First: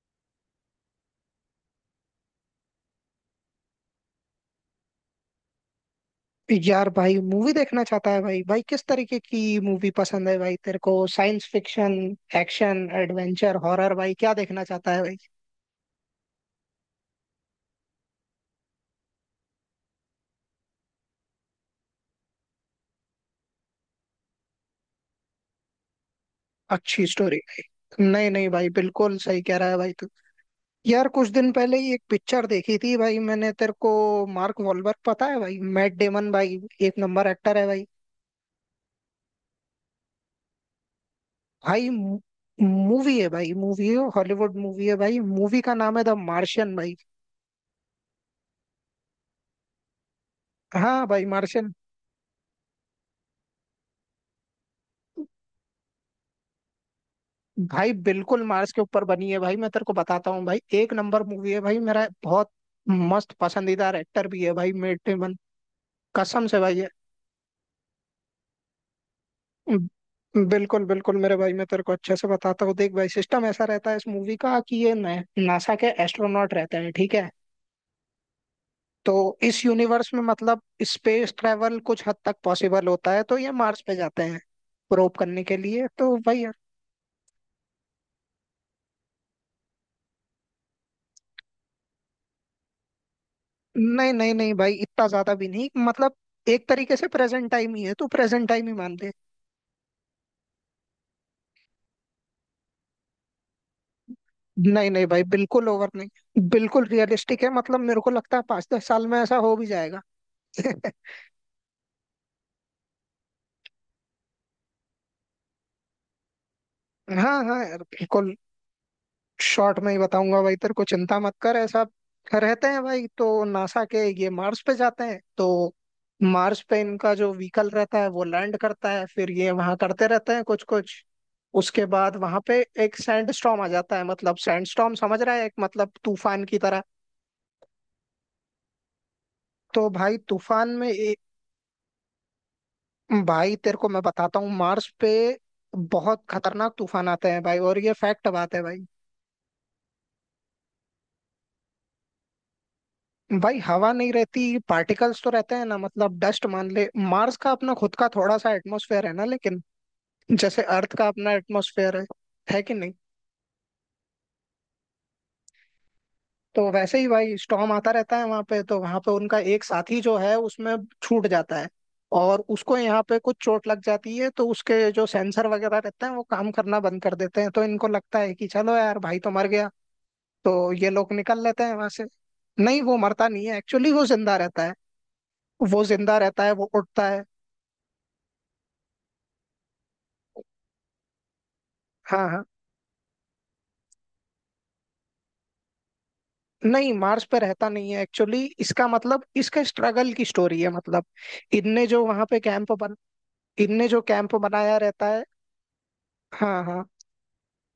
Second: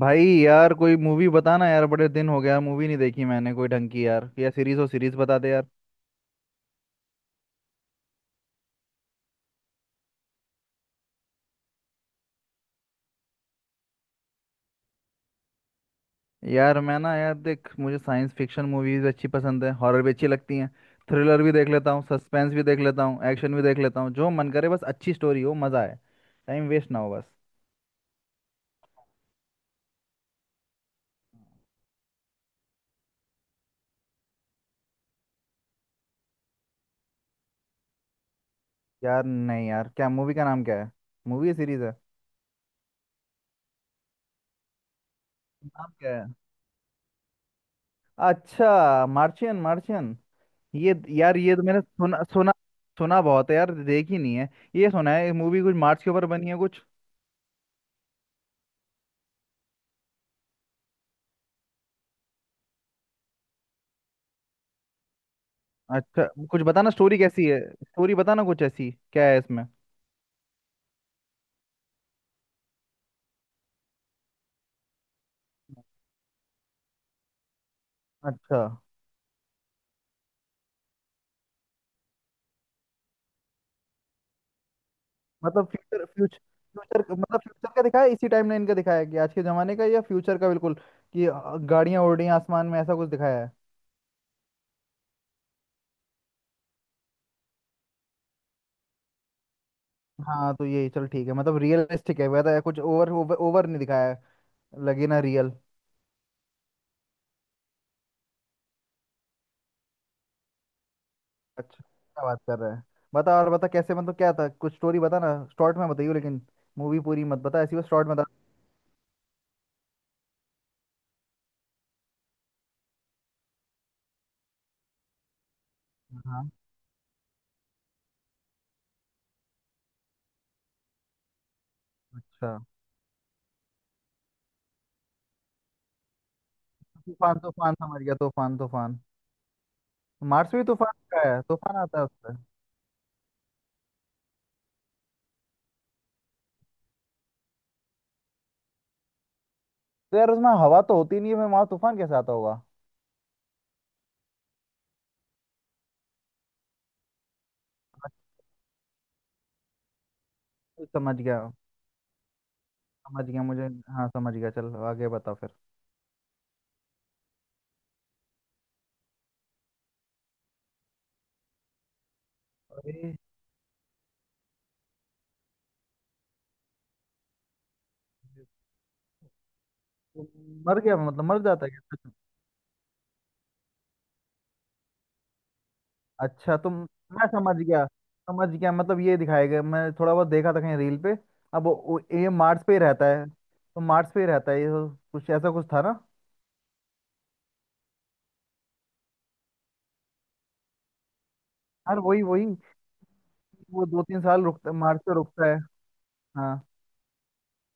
भाई यार कोई मूवी बताना यार। बड़े दिन हो गया मूवी नहीं देखी मैंने, कोई ढंग की यार। या सीरीज हो, सीरीज बता दे यार। यार भाई मूवी देखना चाहता है। भाई भाई किस तरीके की मूवी पसंद है भाई तेरे को? Science fiction, action, adventure, horror, भाई क्या देखना चाहता है भाई? यार मैं ना, यार देख, मुझे साइंस फिक्शन मूवीज अच्छी पसंद है। हॉरर भी अच्छी लगती हैं। थ्रिलर भी देख लेता हूँ, सस्पेंस भी देख लेता हूँ, एक्शन भी देख लेता हूँ। जो मन करे, बस अच्छी स्टोरी हो, मज़ा आए। टाइम वेस्ट ना अच्छी हो बस। स्टोरी। नहीं नहीं भाई, बिल्कुल सही कह रहा है भाई तू। यार कुछ दिन पहले ही एक पिक्चर देखी थी भाई मैंने तेरे को। मार्क वॉलबर्ग पता है भाई, मैट डेमन भाई, एक नंबर एक्टर है भाई। यार नहीं यार, क्या मूवी का नाम क्या है? मूवी या सीरीज भाई है? मूवी है भाई, मूवी है, हॉलीवुड मूवी है भाई, मूवी का नाम नाम है क्या द है? मार्शियन भाई। अच्छा, मार्शियन मार्शियन। ये हाँ भाई, यार ये तो मार्शियन। मैंने सुना सुना। सुना बहुत है यार, देखी नहीं है। ये सुना है मूवी कुछ मार्स के ऊपर बनी है कुछ। भाई बिल्कुल मार्स के ऊपर बनी है भाई, मैं तेरे को बताता हूँ भाई, एक नंबर मूवी है भाई, मेरा बहुत मस्त पसंदीदार एक्टर भी है भाई मेट डेमन। अच्छा, कसम से कुछ भाई है। बताना स्टोरी कैसी है। स्टोरी बताना कुछ, ऐसी क्या है इसमें। बिल्कुल बिल्कुल मेरे भाई, मैं तेरे को अच्छे से बताता हूँ, देख भाई, सिस्टम ऐसा रहता है इस मूवी का कि ये नासा के एस्ट्रोनॉट रहते हैं, ठीक है। अच्छा। तो इस यूनिवर्स में मतलब स्पेस ट्रेवल कुछ हद तक पॉसिबल होता है, तो ये मार्स पे जाते हैं प्रोब करने के मतलब लिए फ्यूचर तो फ्यूचर। भाई। फ्यूचर मतलब फ्यूचर का दिखाया है, इसी टाइमलाइन का दिखाया है कि आज के जमाने का या फ्यूचर का। बिल्कुल कि गाड़ियां उड़ रही हैं आसमान में, ऐसा कुछ दिखाया है? नहीं नहीं नहीं भाई, इतना ज्यादा भी नहीं, मतलब एक तरीके से प्रेजेंट टाइम ही है, तो प्रेजेंट टाइम ही मान ले। हाँ तो यही चल ठीक है। मतलब रियलिस्टिक है, वैसा कुछ ओवर ओवर, ओवर नहीं दिखाया है। नहीं नहीं लगे ना भाई, रियल। बिल्कुल ओवर नहीं, बिल्कुल रियलिस्टिक है, मतलब मेरे को लगता है 5-10 साल में ऐसा हो भी जाएगा। अच्छा, क्या बात कर रहा है। बता और बता कैसे, मतलब क्या था कुछ, स्टोरी बता ना। शॉर्ट में बताइयो लेकिन। मूवी पूरी मत हाँ हाँ बता, ऐसी यार, बस शॉर्ट में बता। बिल्कुल शॉर्ट में ही बताऊंगा भाई तेरे को, चिंता मत कर। ऐसा रहते हैं भाई, तो नासा के ये मार्स पे जाते हैं, तो हाँ। मार्स पे इनका जो व्हीकल रहता है वो लैंड करता है, फिर ये वहां करते रहते हैं कुछ कुछ। उसके बाद वहां अच्छा। पे एक सैंडस्टॉर्म आ जाता है, मतलब सैंडस्टॉर्म समझ रहा है, एक मतलब तूफान की तरह। तूफान तूफान समझ गया, तूफान तूफान। तो भाई मार्स भी तूफान में तूफान का है? तूफान आता है उससे? भाई तेरे को मैं बताता हूँ, मार्स पे बहुत खतरनाक तूफान आते हैं भाई, और ये फैक्ट बात है भाई। तो यार उसमें हवा तो होती नहीं है, मैं वहां तूफान कैसे आता होगा? भाई हवा नहीं रहती, पार्टिकल्स तो रहते हैं ना, मतलब डस्ट मान ले। मार्स का अपना खुद का थोड़ा सा एटमॉस्फेयर है ना, लेकिन जैसे अर्थ का समझ अपना गया। एटमॉस्फेयर है कि नहीं? समझ गया मुझे। हाँ समझ गया, चल आगे बताओ फिर। तो वैसे ही भाई स्टॉर्म आता रहता है वहां पे, तो वहां पे उनका एक साथी जो है उसमें छूट जाता है, और उसको यहाँ अरे। पे कुछ चोट लग जाती है, तो उसके जो सेंसर वगैरह रहते हैं वो काम करना बंद कर देते हैं, तो इनको लगता है कि चलो यार भाई तो मर गया। तुम। तो मर ये गया लोग मतलब, मर निकल लेते जाता हैं है वहां से। क्या? नहीं वो मरता नहीं है, एक्चुअली वो जिंदा रहता है, वो जिंदा रहता है, अच्छा। वो तुम। उठता है। मैं समझ गया। समझ गया मतलब ये दिखाया गया, मैं थोड़ा बहुत देखा था कहीं रील पे। अब हाँ ये हाँ। मार्स पे ही रहता है, तो मार्स पे ही रहता है ये, तो कुछ ऐसा कुछ था ना। नहीं मार्स पे रहता नहीं है एक्चुअली, इसका मतलब इसका स्ट्रगल की स्टोरी है, मतलब इनने यार जो वही वहां पे वही। कैंप बन, वो इनने जो दो तीन कैंप साल रुकता, बनाया मार्स रहता पे है। रुकता है। हाँ। हाँ हाँ।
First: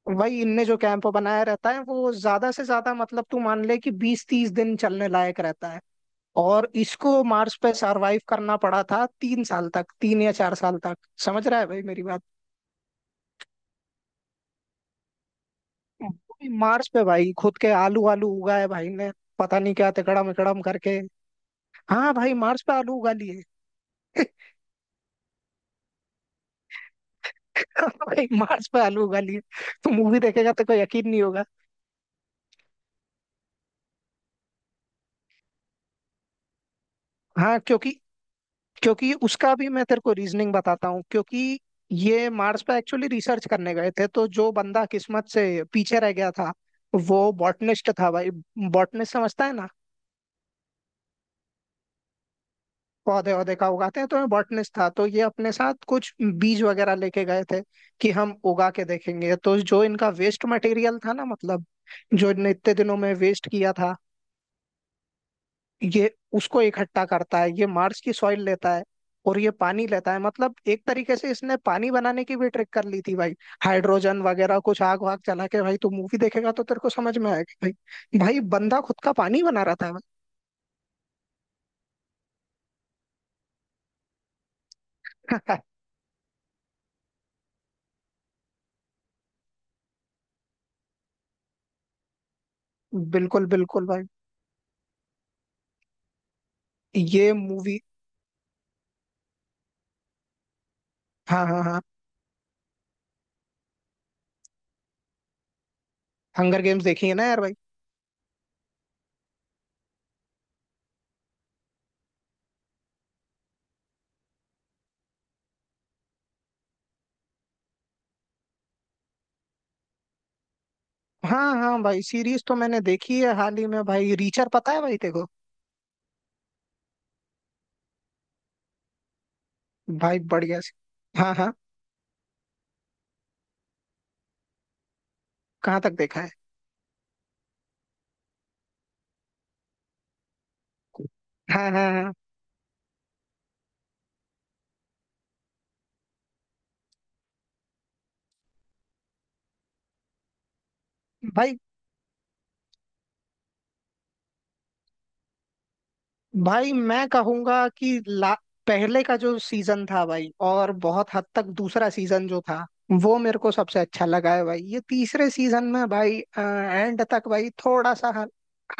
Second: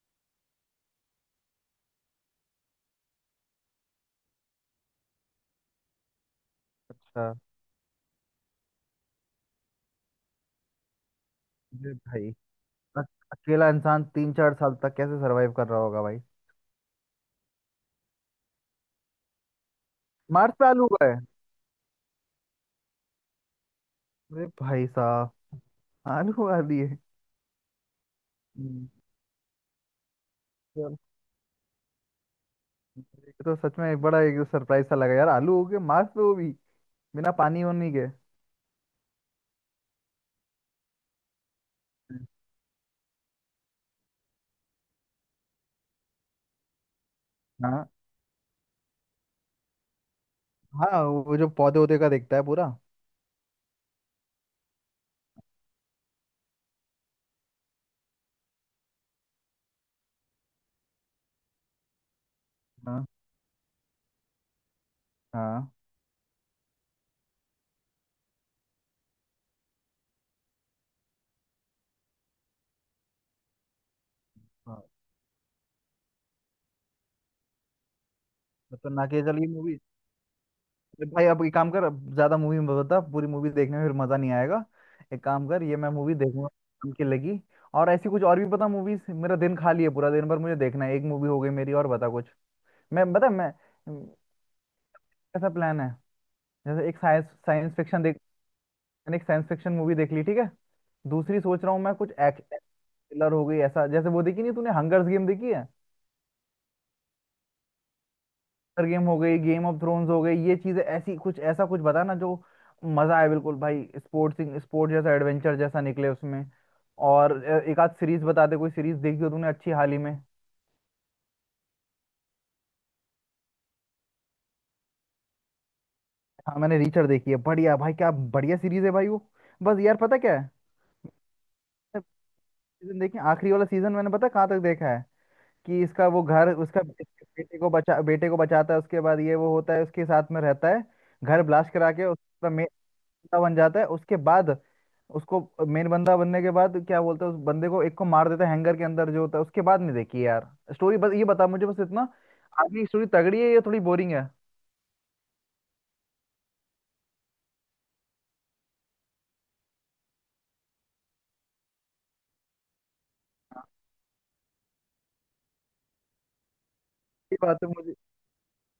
वही इनने जो कैंप बनाया रहता है वो ज्यादा से ज्यादा, मतलब तू मान ले कि 20-30 दिन चलने लायक रहता है, और इसको अच्छा। मार्स पे सरवाइव करना पड़ा था 3 साल तक, 3 या 4 साल तक। समझ रहा है भाई अरे मेरी बात? भाई। अक- अकेला इंसान तीन चार साल तक कैसे सरवाइव कर रहा होगा वो भाई? भी मार्स पे भाई, खुद के आलू आलू उगाए भाई ने, पता नहीं क्या तिकड़म मार्स इकड़म पे आलू करके। हुआ है? हाँ भाई, मार्स पे आलू उगा लिए। अरे भाई साहब। आलू आ दिए। भाई मार्स पे हम्म, आलू उगा लिए। तो मूवी देखेगा तो कोई चल, यकीन नहीं होगा। ये तो सच में एक बड़ा, एक सरप्राइज सा लगा यार। आलू हो गए मार्स पे, वो भी बिना हाँ, पानी क्योंकि होने के। क्योंकि उसका भी मैं तेरे को रीजनिंग बताता हूँ, क्योंकि ये मार्स पे एक्चुअली रिसर्च करने गए थे, तो जो बंदा किस्मत से पीछे रह गया था वो हाँ बॉटनिस्ट था भाई। बॉटनिस्ट समझता है ना, हाँ। वो जो पौधे वौधे का देखता है पूरा। पौधे वौधे का उगाते हैं, तो ये बॉटनिस्ट था, तो ये अपने साथ कुछ बीज वगैरह लेके गए थे कि हम उगा के देखेंगे। तो जो इनका वेस्ट मटेरियल था ना, मतलब जो इनने इतने दिनों हाँ में वेस्ट किया था, हाँ ये उसको इकट्ठा करता है, ये मार्स की सॉइल लेता है और ये पानी लेता है, मतलब एक तरीके से इसने पानी बनाने की भी ट्रिक कर ली थी भाई, हाइड्रोजन वगैरह हाँ, कुछ आग वाग जला के। भाई तू मूवी देखेगा तो तेरे को समझ में आएगा भाई, भाई बंदा खुद का खतरनाक है। पानी चलिए बना रहा मूवी। था भाई अब ये काम कर, अब ज्यादा मूवी में बता, पूरी मूवी देखने में फिर मजा नहीं आएगा। एक काम भाई। कर, ये मैं मूवी देखूंगा। काम की लगी। और ऐसी कुछ और भी पता मूवीज, मेरा दिन खाली है पूरा, दिन भर मुझे देखना है। एक मूवी हो गई मेरी, और बता कुछ। मैं बता बिल्कुल मैं, बिल्कुल भाई कैसा प्लान है। जैसे एक साइंस ये साइंस मूवी। फिक्शन देख। मैंने एक साइंस फिक्शन मूवी देख ली, ठीक है। दूसरी हाँ हाँ सोच रहा हाँ, हूँ मैं कुछ एक्शन थ्रिलर हो गई ऐसा। जैसे, वो देखी नहीं तूने हंगर्स गेम देखी है? हंगर गेम्स देखी है ना यार भाई। Hunger गेम हो गई, गेम ऑफ थ्रोन्स हो गई, ये चीजें ऐसी, कुछ ऐसा कुछ बता ना जो मजा आए। बिल्कुल भाई, स्पोर्ट्स स्पोर्ट जैसा, एडवेंचर जैसा निकले उसमें। और एक आध सीरीज बता दे, कोई सीरीज देखी हो तूने अच्छी हाल ही में। हाँ हाँ भाई, सीरीज तो मैंने देखी है हाल ही में भाई, रीचर पता है भाई तेरे को? हाँ मैंने रीचर देखी है। बढ़िया भाई, क्या बढ़िया सीरीज है भाई वो। बस यार पता भाई क्या है, बढ़िया सी। हाँ हाँ, सीजन देखिए आखिरी वाला सीजन, मैंने पता कहाँ तक देखा है कहाँ कि तक इसका देखा वो है? घर उसका, इसके बेटे को बचा, बेटे को बचाता है, उसके बाद ये वो होता है उसके साथ में रहता है, घर हाँ ब्लास्ट हाँ करा के हाँ उसका बंदा बन जाता है उसके बाद। उसको मेन बंदा बनने के बाद क्या बोलते हैं उस बंदे को, एक को मार देता है हैंगर के अंदर जो होता है, उसके बाद नहीं देखी यार स्टोरी। बस ये बता भाई। मुझे, बस इतना आगे की स्टोरी तगड़ी है या थोड़ी बोरिंग है? भाई मैं कहूंगा कि पहले का जो सीजन था भाई, और बहुत हद तक दूसरा सीजन जो था, वो मेरे को हाँ। सबसे अच्छा लगा है भाई। ये तीसरे सीजन में भाई एंड तक ये भाई बात है थोड़ा मुझे। सा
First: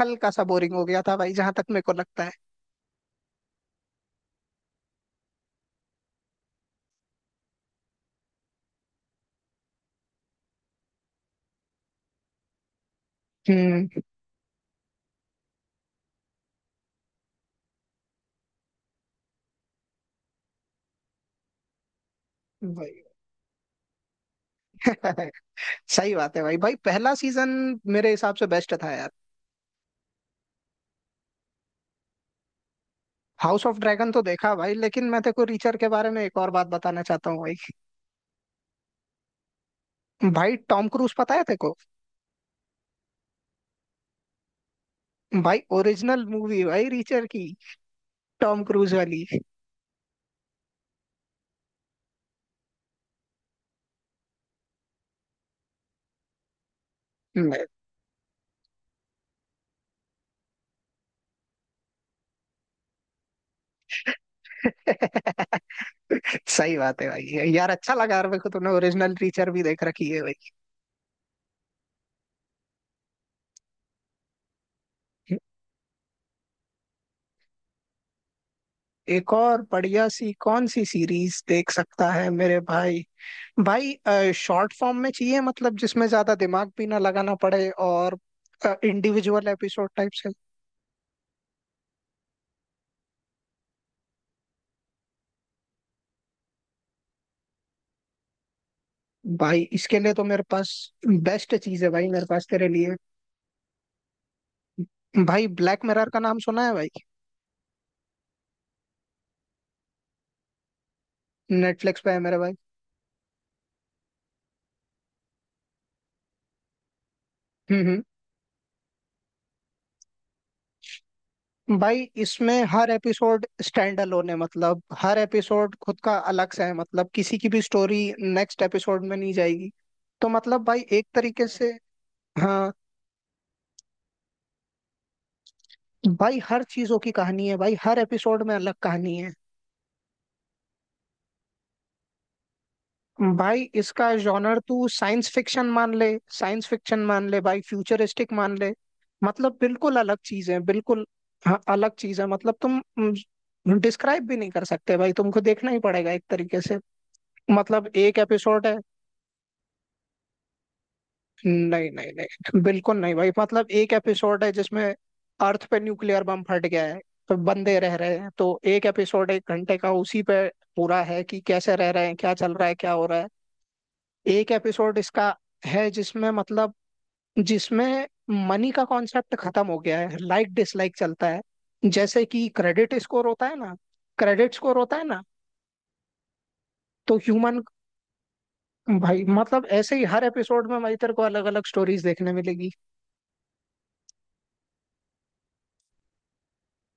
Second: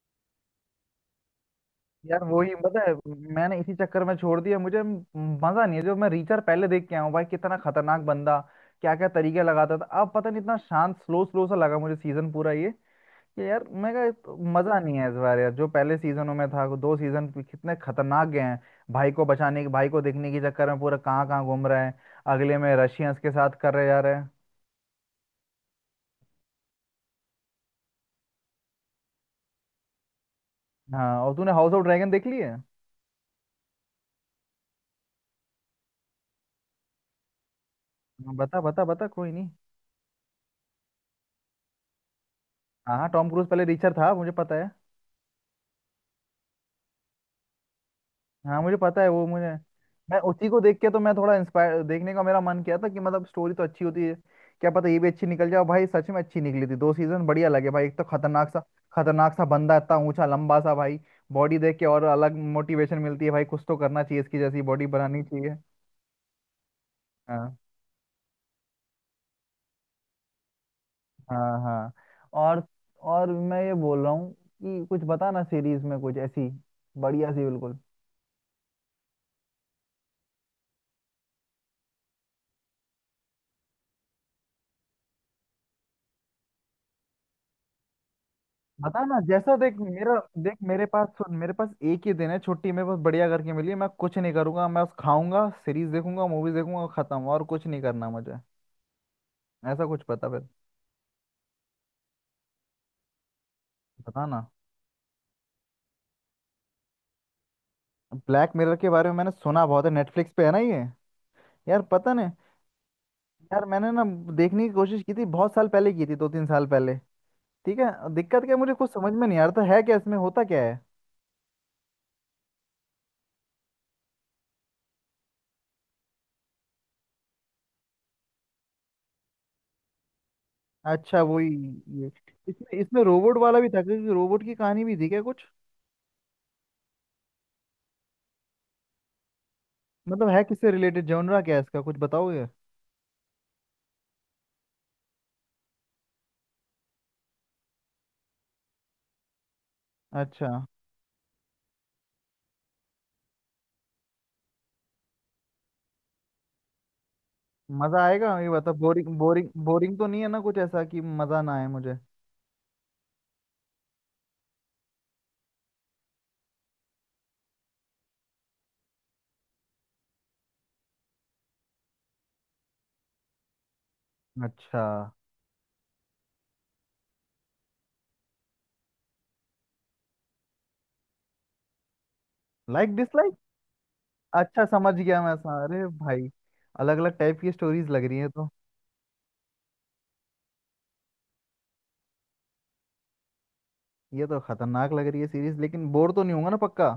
हल्का सा बोरिंग हो गया था भाई, जहां तक मेरे को लगता यार है। वही पता है, मैंने इसी चक्कर में छोड़ दिया। मजा नहीं है। जो मैं रीचर पहले देख के आया हूँ भाई, कितना खतरनाक बंदा, क्या क्या तरीके लगाता था, अब पता नहीं इतना शांत स्लो स्लो सा लगा मुझे सीजन पूरा ये। कि यार हम्म। मैं कहा मजा नहीं है इस बार यार, जो पहले सीजनों में था दो सीजन कितने खतरनाक गए हैं। भाई को बचाने की, भाई को देखने के चक्कर में पूरा कहाँ कहाँ घूम रहे हैं, अगले में भाई रशियंस के साथ कर रहे जा रहे हैं। सही बात है भाई, भाई पहला सीजन मेरे हिसाब से बेस्ट था यार। हाँ, और तूने हाउस ऑफ ड्रैगन देख ली है? हाउस ऑफ ड्रैगन तो देखा भाई, लेकिन मैं तेको रीचर के बारे में एक और बात बताना चाहता हूँ भाई। हाँ, बता बता बता, कोई नहीं। भाई टॉम क्रूज पता है तेको? हाँ हाँ, टॉम क्रूज पहले रिचर था मुझे पता है। भाई ओरिजिनल मूवी भाई रीचर की, हाँ टॉम मुझे क्रूज पता है वाली। वो। मुझे मैं उसी को देख के तो मैं थोड़ा इंस्पायर, देखने का मेरा मन किया था कि मतलब स्टोरी तो अच्छी होती है, क्या पता ये भी अच्छी निकल जाए। और भाई सच में अच्छी निकली थी, दो सीजन बढ़िया लगे भाई। एक तो खतरनाक सा, खतरनाक सा बंदा, इतना ऊंचा लंबा सा भाई। बॉडी देख के और अलग मोटिवेशन मिलती है भाई, कुछ तो करना चाहिए इसकी जैसी बॉडी बनानी चाहिए। सही बात है भाई, हाँ यार अच्छा लगा यार मेरे को तुमने ओरिजिनल टीचर भी देख रखी है भाई। हाँ हाँ। और और मैं ये बोल रहा हूँ कि कुछ बता ना सीरीज में कुछ ऐसी बढ़िया सी बिल्कुल। एक और बढ़िया सी कौन सी सीरीज देख सकता है मेरे भाई? भाई शॉर्ट फॉर्म में चाहिए, मतलब जिसमें ज्यादा दिमाग भी ना लगाना पड़े, और बता ना, इंडिविजुअल जैसा देख एपिसोड टाइप मेरा, से। देख मेरे पास, सुन मेरे पास एक ही दिन है छुट्टी, मेरे पास बढ़िया करके मिली है। मैं कुछ नहीं करूंगा, मैं बस खाऊंगा, सीरीज देखूंगा, मूवीज देखूंगा, खत्म। और कुछ नहीं करना मुझे। भाई ऐसा इसके कुछ लिए तो पता मेरे फिर, पास बेस्ट चीज है भाई, मेरे पास तेरे लिए। बता ना। भाई ब्लैक मिरर का नाम सुना है भाई? ब्लैक मिरर के बारे में मैंने सुना बहुत है, नेटफ्लिक्स पे है ना ये? यार नेटफ्लिक्स पे पता है नहीं, मेरे भाई। यार मैंने ना देखने की कोशिश की थी बहुत साल पहले की थी, दो तीन साल पहले। ठीक है हम्म हम्म। दिक्कत क्या है, मुझे कुछ समझ में नहीं आ रहा था है क्या इसमें, होता क्या है? भाई इसमें हर एपिसोड स्टैंड अलोन है, मतलब हर एपिसोड खुद का अलग सा है, मतलब किसी की भी स्टोरी नेक्स्ट एपिसोड में नहीं जाएगी, तो मतलब भाई एक अच्छा तरीके वही से। ये, हाँ। इसमें इसमें रोबोट वाला भी था क्योंकि, रोबोट की कहानी भी थी क्या कुछ? भाई हर चीजों की कहानी है भाई, हर एपिसोड में अलग कहानी है। मतलब है किससे रिलेटेड, जॉनरा क्या है इसका कुछ बताओगे? भाई इसका जॉनर तू साइंस फिक्शन मान ले, साइंस फिक्शन मान ले भाई, फ्यूचरिस्टिक मान ले, मतलब बिल्कुल अलग चीज अच्छा। है बिल्कुल। हाँ अलग चीज है, मतलब तुम डिस्क्राइब भी नहीं कर सकते भाई, तुमको देखना ही पड़ेगा एक तरीके से। मतलब मजा एक आएगा ये एपिसोड बता, है। बोरिंग बोरिंग बोरिंग तो नहीं है ना कुछ ऐसा कि मजा ना आए नहीं मुझे? नहीं नहीं, बिल्कुल नहीं भाई, मतलब एक एपिसोड है जिसमें अर्थ पे न्यूक्लियर बम फट गया है, तो बंदे रह रहे हैं, तो एक एपिसोड एक घंटे का उसी पे पूरा है कि कैसे रह रहे हैं, क्या चल रहा है, क्या हो रहा है। एक अच्छा। एपिसोड इसका है जिसमें मतलब, जिसमें मनी का कॉन्सेप्ट खत्म हो गया है, लाइक डिसलाइक चलता है, जैसे कि लाइक क्रेडिट स्कोर डिसलाइक? होता है ना, क्रेडिट अच्छा स्कोर समझ होता है ना। गया मैं, अरे भाई अलग तो अलग टाइप की ह्यूमन, स्टोरीज लग रही है तो। भाई मतलब ऐसे ही हर एपिसोड में भाई तेरे को अलग अलग स्टोरीज देखने मिलेगी। ये तो खतरनाक लग रही है सीरीज, लेकिन बोर तो नहीं होगा ना पक्का?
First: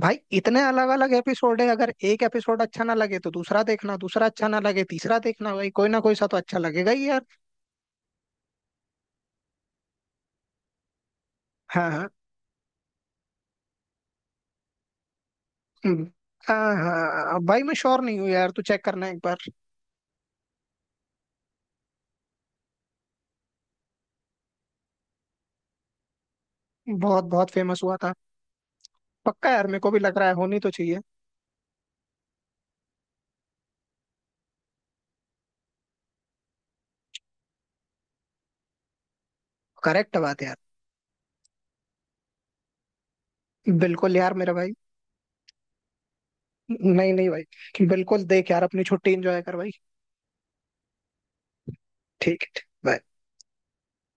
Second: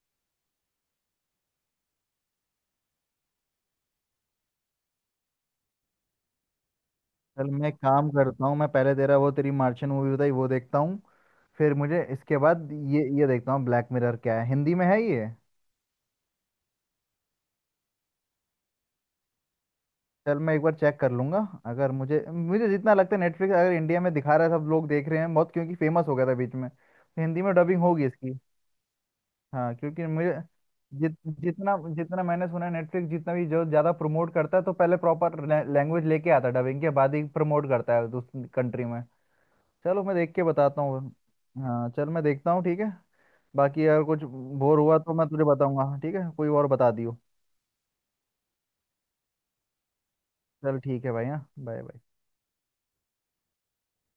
भाई इतने अलग अलग एपिसोड है, अगर एक एपिसोड अच्छा ना लगे तो दूसरा देखना, दूसरा अच्छा ना लगे तीसरा देखना, भाई कोई ना कोई सा तो अच्छा लगेगा ही यार। चल मैं काम करता हूँ, मैं पहले तेरा वो तेरी मार्शियन मूवी बताई वो देखता हूँ, फिर हाँ मुझे हाँ। इसके बाद ये देखता हूँ। ब्लैक मिरर क्या है, हिंदी में है ये? हम्म। हाँ हाँ भाई, मैं श्योर नहीं हूँ यार, तू चेक करना एक बार। चल मैं एक बार चेक कर लूंगा। अगर मुझे मुझे जितना लगता है नेटफ्लिक्स अगर इंडिया में दिखा रहा है, सब लोग देख रहे हैं बहुत क्योंकि फेमस हो गया था बीच में, तो बहुत हिंदी बहुत में डबिंग फेमस हुआ होगी था। इसकी। पक्का यार, हाँ मेरे को भी क्योंकि लग रहा मुझे, है, होनी तो चाहिए। जित जितना जितना मैंने सुना है नेटफ्लिक्स जितना भी जो ज़्यादा प्रमोट करता है, तो पहले प्रॉपर लैंग्वेज लेके आता है डबिंग के बाद ही, प्रमोट करता है उस कंट्री में। चलो मैं करेक्ट देख बात के है यार। बताता हूँ। हाँ चल मैं देखता हूँ ठीक है। बाकी अगर बिल्कुल कुछ यार मेरा भाई। बोर हुआ तो मैं तुझे बताऊंगा, ठीक है कोई और बता नहीं दियो। नहीं भाई, बिल्कुल देख यार अपनी छुट्टी एंजॉय कर भाई। चल ठीक है भाई, हाँ बाय बाय। ठीक है bye।